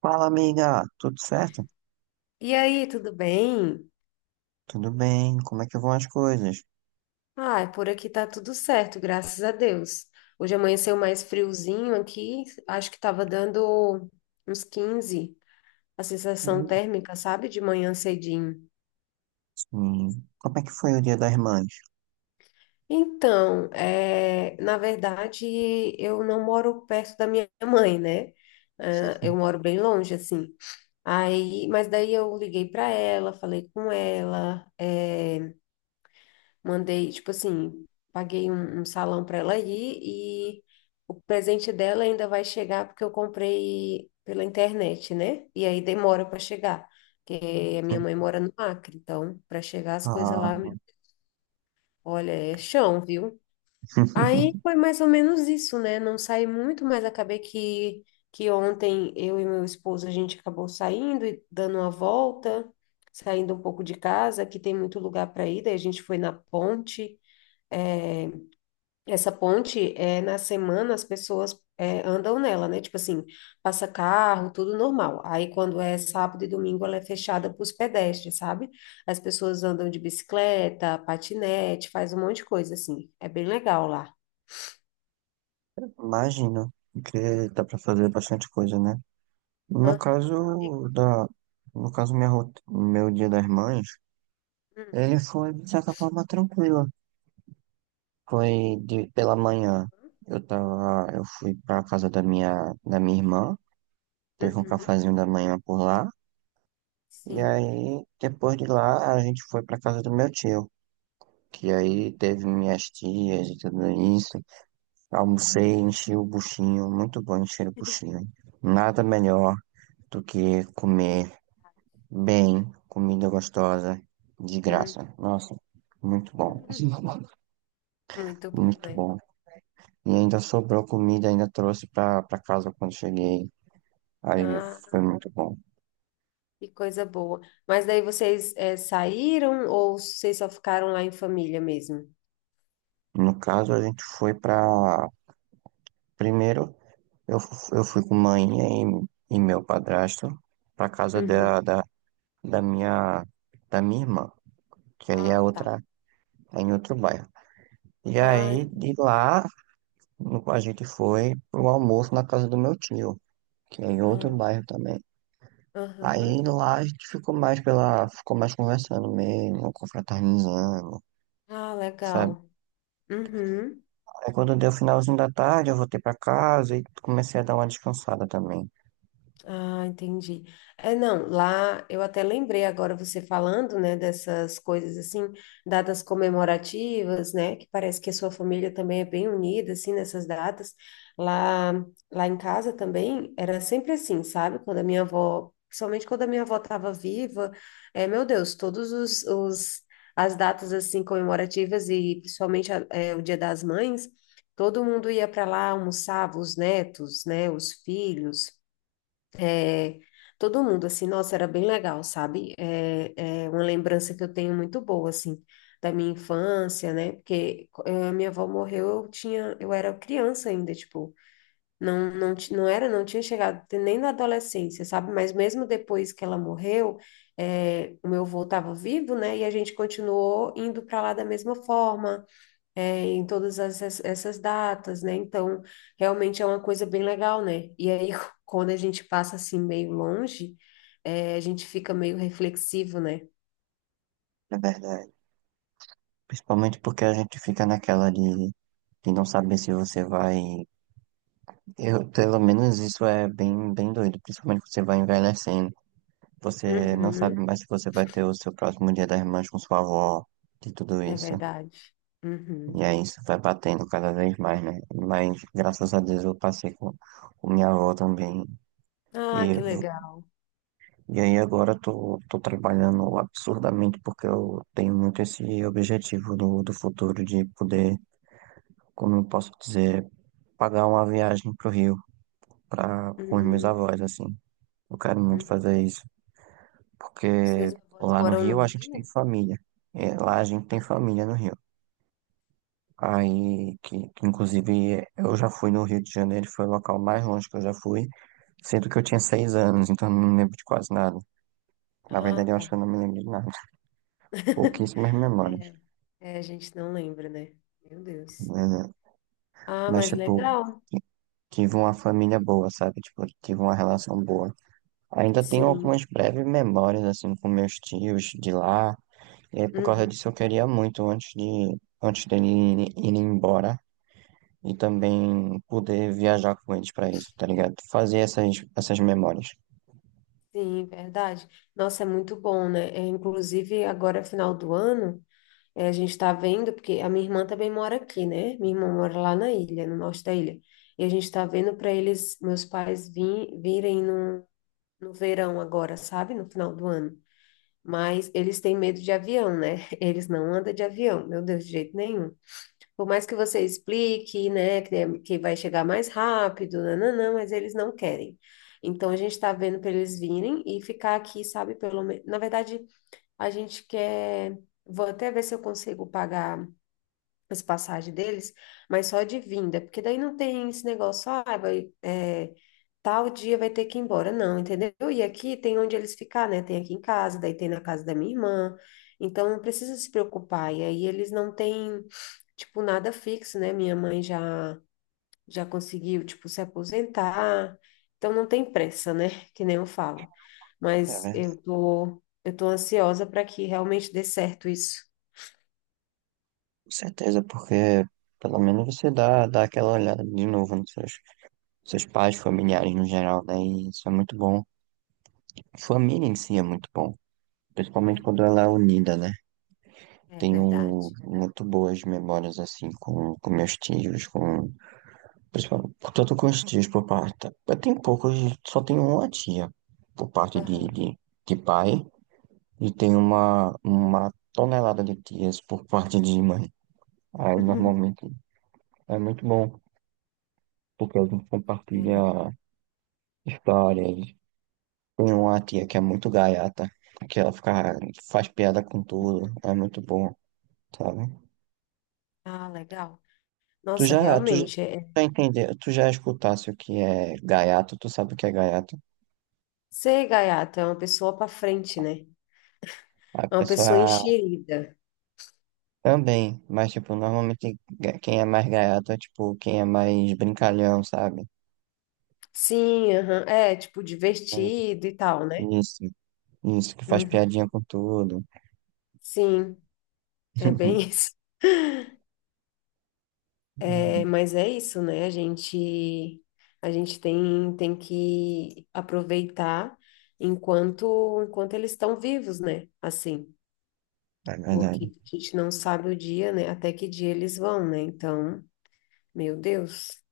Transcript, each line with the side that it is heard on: right: Fala, amiga, tudo certo?
left: E aí, tudo bem?
right: Tudo bem? Como é que vão as coisas?
left: Ah, por aqui tá tudo certo, graças a Deus. Hoje amanheceu mais friozinho aqui, acho que tava dando uns 15, a sensação
right: Hum,
left: térmica, sabe, de manhã cedinho.
right: Sim. Como é que foi o Dia das Mães?
left: Então, é, na verdade, eu não moro perto da minha mãe, né? Ah, eu moro bem longe, assim. Aí, mas daí eu liguei para ela, falei com ela, mandei, tipo assim, paguei um salão para ela ir, e o presente dela ainda vai chegar porque eu comprei pela internet, né? E aí demora para chegar, porque a minha mãe mora no Acre, então para chegar as coisas
right: Ah,
left: lá, meu, olha, é chão, viu? Aí foi mais ou menos isso, né? Não saí muito, mas acabei que ontem eu e meu esposo a gente acabou saindo e dando uma volta, saindo um pouco de casa, que tem muito lugar para ir, daí a gente foi na ponte. É, essa ponte, é, na semana, as pessoas é, andam nela, né? Tipo assim, passa carro, tudo normal. Aí, quando é sábado e domingo, ela é fechada para os pedestres, sabe? As pessoas andam de bicicleta, patinete, faz um monte de coisa, assim. É bem legal lá.
right: imagino que dá pra fazer bastante coisa, né? No
left: Aham. E-
right: caso da, no caso meu Dia das Mães,
left: hum,
right: ele foi de certa forma tranquilo. Foi de pela manhã. Eu fui pra casa da minha irmã, teve um
left: uhum,
right: cafezinho da manhã por lá. E
left: sim.
right: aí, depois de lá, a gente foi pra casa do meu tio, que aí teve minhas tias e tudo isso. Almocei, enchi o buchinho, muito bom encher o buchinho. Nada melhor do que comer bem, comida gostosa, de
left: Hum.
right: graça. Nossa, muito bom.
left: Muito bom,
right: Muito
left: né?
right: bom. E ainda sobrou comida, ainda trouxe pra casa quando cheguei. Aí
left: Ah,
right: foi muito bom.
left: que coisa boa. Mas daí vocês, é, saíram ou vocês só ficaram lá em família mesmo?
right: No caso, a gente foi pra. Primeiro. Eu fui com mãe e meu padrasto pra casa da minha, da minha irmã, que aí é
left: Ah, tá.
right: outra, é em outro bairro. E
left: Ah,
right: aí, de lá, a gente foi pro almoço na casa do meu tio, que é em outro
left: ah,
right: bairro também. Aí
left: aham.
right: lá a gente ficou ficou mais conversando mesmo, confraternizando,
left: Ah,
right: sabe?
left: legal. Uhum.
right: Aí quando deu o finalzinho da tarde, eu voltei pra casa e comecei a dar uma descansada também.
left: Ah, entendi. É, não, lá eu até lembrei agora você falando, né, dessas coisas assim, datas comemorativas, né, que parece que a sua família também é bem unida, assim, nessas datas. Lá, lá em casa também era sempre assim, sabe? Quando a minha avó, principalmente quando a minha avó estava viva, é, meu Deus, todos os as datas assim comemorativas e principalmente é, o Dia das Mães, todo mundo ia para lá, almoçava os netos, né, os filhos. É, todo mundo, assim, nossa, era bem legal, sabe? É, é uma lembrança que eu tenho muito boa, assim, da minha infância, né? Porque minha avó morreu, eu tinha, eu era criança ainda, tipo, não, não, não era, não tinha chegado nem na adolescência, sabe? Mas mesmo depois que ela morreu, o meu avô estava vivo, né? E a gente continuou indo para lá da mesma forma, é, em todas essas datas, né? Então, realmente é uma coisa bem legal, né? E aí, quando a gente passa assim meio longe, é, a gente fica meio reflexivo, né?
right: É verdade. Principalmente porque a gente fica de não saber se você vai. Eu, pelo menos isso é bem doido, principalmente que você vai envelhecendo. Você não sabe
left: Uhum,
right: mais se você vai ter o seu próximo Dia das Mães com sua avó, de tudo
left: é
right: isso.
left: verdade.
right: E
left: Uhum.
right: aí isso vai batendo cada vez mais, né? Mas graças a Deus eu passei com minha avó também.
left: Ah,
right: E,
left: que
right: eu-
left: legal.
right: e aí agora eu tô trabalhando absurdamente porque eu tenho muito esse objetivo do futuro de poder, como eu posso dizer. Pagar uma viagem pro Rio para com os meus
left: Uhum,
right: avós, assim. Eu quero muito
left: uhum.
right: fazer isso, porque
left: Seus avós
right: lá no
left: moram no
right: Rio a gente tem
left: Rio?
right: família. É, lá a gente tem família no Rio. Aí, que inclusive eu já fui no Rio de Janeiro, foi o local mais longe que eu já fui, sendo que eu tinha 6 anos, então eu não me lembro de quase nada. Na
left: Ah,
right: verdade, eu
left: tá.
right: acho que eu não me lembro de nada. Pouquíssimas memórias,
left: É, é, a gente não lembra, né? Meu Deus.
right: né?
left: Ah,
right: Mas,
left: mas
right: tipo,
left: legal.
right: tive uma família boa, sabe? Tipo, tive uma relação boa. Ainda tenho
left: Sim.
right: algumas breves memórias, assim, com meus tios de lá. E aí, por causa
left: Uhum.
right: disso, eu queria muito, antes dele ir embora, e também poder viajar com eles para isso, tá ligado? Fazer essas memórias.
left: Sim, verdade. Nossa, é muito bom, né? É, inclusive, agora, é final do ano, é, a gente está vendo, porque a minha irmã também mora aqui, né? Minha irmã mora lá na ilha, no norte da ilha. E a gente está vendo para eles, meus pais, virem no, no verão agora, sabe? No final do ano. Mas eles têm medo de avião, né? Eles não andam de avião, meu Deus, de jeito nenhum. Por mais que você explique, né, que, é, que vai chegar mais rápido, nananã, mas eles não querem. Então, a gente está vendo para eles virem e ficar aqui, sabe, pelo menos. Na verdade, a gente quer. Vou até ver se eu consigo pagar as passagens deles, mas só de vinda, porque daí não tem esse negócio, ah, vai, é, tal dia vai ter que ir embora, não, entendeu? E aqui tem onde eles ficar, né? Tem aqui em casa, daí tem na casa da minha irmã. Então, não precisa se preocupar. E aí, eles não têm tipo, nada fixo, né? Minha mãe já conseguiu, tipo, se aposentar. Então não tem pressa, né? Que nem eu falo.
right: É
left: Mas
right: verdade.
left: eu tô ansiosa para que realmente dê certo isso.
right: Com certeza, porque pelo menos você dá aquela olhada de novo nos seus pais, familiares no geral, né? E isso é muito bom. Família em si é muito bom,
left: É,
right: principalmente quando ela é unida, né?
left: é
right: Tenho um,
left: verdade.
right: muito boas memórias assim com meus tios, com, principalmente, tanto com os tios por parte. Eu tenho poucos, só tenho uma tia por parte
left: Aham.
right: de pai e tenho uma tonelada de tias por parte de mãe. Aí
left: Uhum.
right: normalmente é muito bom, porque a gente
left: É, não.
right: compartilha histórias. Tem uma tia que é muito gaiata, que ela fica, faz piada com tudo, é muito bom, sabe?
left: Ah, legal.
right: Tu
left: Nossa,
right: já, tu já,
left: realmente
right: já entende, tu já escutasse o que é gaiato, tu sabe o que é gaiato?
left: ser gaiato é uma pessoa para frente, né?
right: A
left: É uma pessoa
right: pessoa
left: enxerida.
right: também, mas tipo, normalmente quem é mais gaiato é tipo quem é mais brincalhão, sabe?
left: Sim, aham. É, tipo divertido e tal, né?
right: Isso, isso, que faz piadinha
left: Uhum.
right: com tudo.
left: Sim, é bem isso. É, mas é isso, né? A gente tem, tem que aproveitar enquanto, enquanto eles estão vivos, né? Assim,
right: É
left: porque
right: verdade.
left: a gente não sabe o dia, né? Até que dia eles vão, né? Então, meu Deus.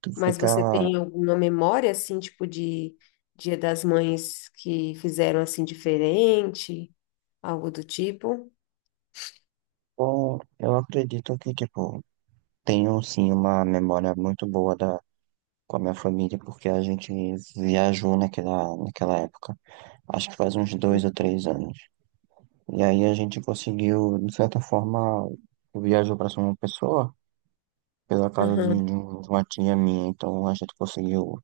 right: Tu
left: Mas
right: fica.
left: você tem alguma memória, assim, tipo de Dia das Mães que fizeram assim diferente, algo do tipo?
right: Bom, eu acredito que, tipo, tenho sim uma memória muito boa da, com a minha família, porque a gente viajou naquela época. Acho que faz uns dois
left: Hum,
right: ou três anos. E aí a gente conseguiu, de certa forma, viajou para São Pessoa, pela casa
left: Aham.
right: de uma tia minha. Então a gente conseguiu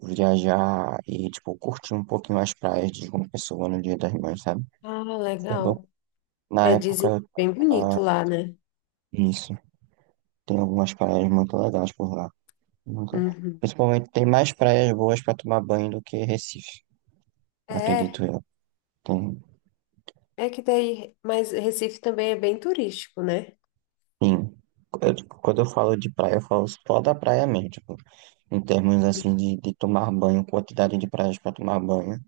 right: viajar e, tipo, curtir um pouquinho as praias de João Pessoa no Dia das Mães, sabe?
left: Ah,
right: Foi bom.
left: legal.
right: Na
left: É, dizem que
right: época,
left: é bem
right: ah,
left: bonito lá, né?
right: isso. Tem algumas praias muito legais por lá. Muito-
left: Uhum.
right: principalmente tem mais praias boas para tomar banho do que Recife,
left: É.
right: acredito eu. Tem,
left: É que daí, mas Recife também é bem turístico, né?
right: sim, eu, tipo, quando eu falo de praia, eu falo só da praia mesmo, tipo, em termos assim de tomar banho, quantidade de praias para tomar banho,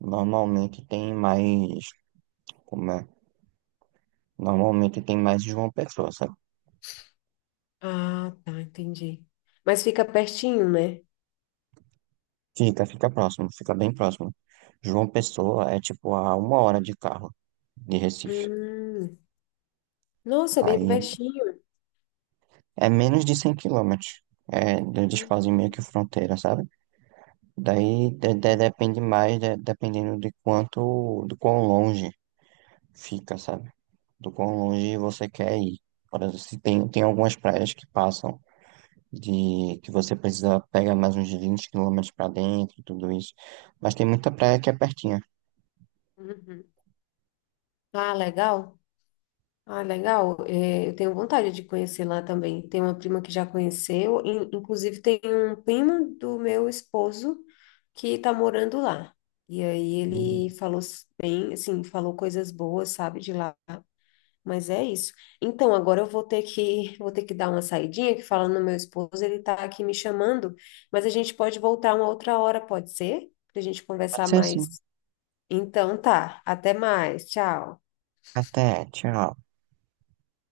right: normalmente tem mais, como é? Normalmente tem mais João Pessoa, sabe?
left: Ah, tá, entendi. Mas fica pertinho, né?
right: Fica próximo, fica bem próximo. João Pessoa é tipo a 1 hora de carro de Recife.
left: Hum, nossa, é bem
right: Aí
left: pertinho.
right: é menos de 100 km. É, eles fazem meio que fronteira, sabe?
left: Uhum.
right: Depende mais, dependendo de quanto, de quão longe fica, sabe? Do quão longe você quer ir. Por exemplo, se tem, tem algumas praias que passam de que você precisa pegar mais uns 20 km para dentro, tudo isso. Mas tem muita praia que é pertinha.
left: Uhum. Ah, legal. Ah, legal. É, eu tenho vontade de conhecer lá também. Tem uma prima que já conheceu. Inclusive, tem um primo do meu esposo que tá morando lá. E aí
right: Uhum.
left: ele falou bem, assim, falou coisas boas, sabe, de lá. Mas é isso. Então, agora eu vou ter que dar uma saidinha, que falando no meu esposo, ele tá aqui me chamando, mas a gente pode voltar uma outra hora, pode ser? Pra gente
right: Pode
left: conversar
right: ser sim.
left: mais. Então tá, até mais. Tchau.
right: Até, tchau.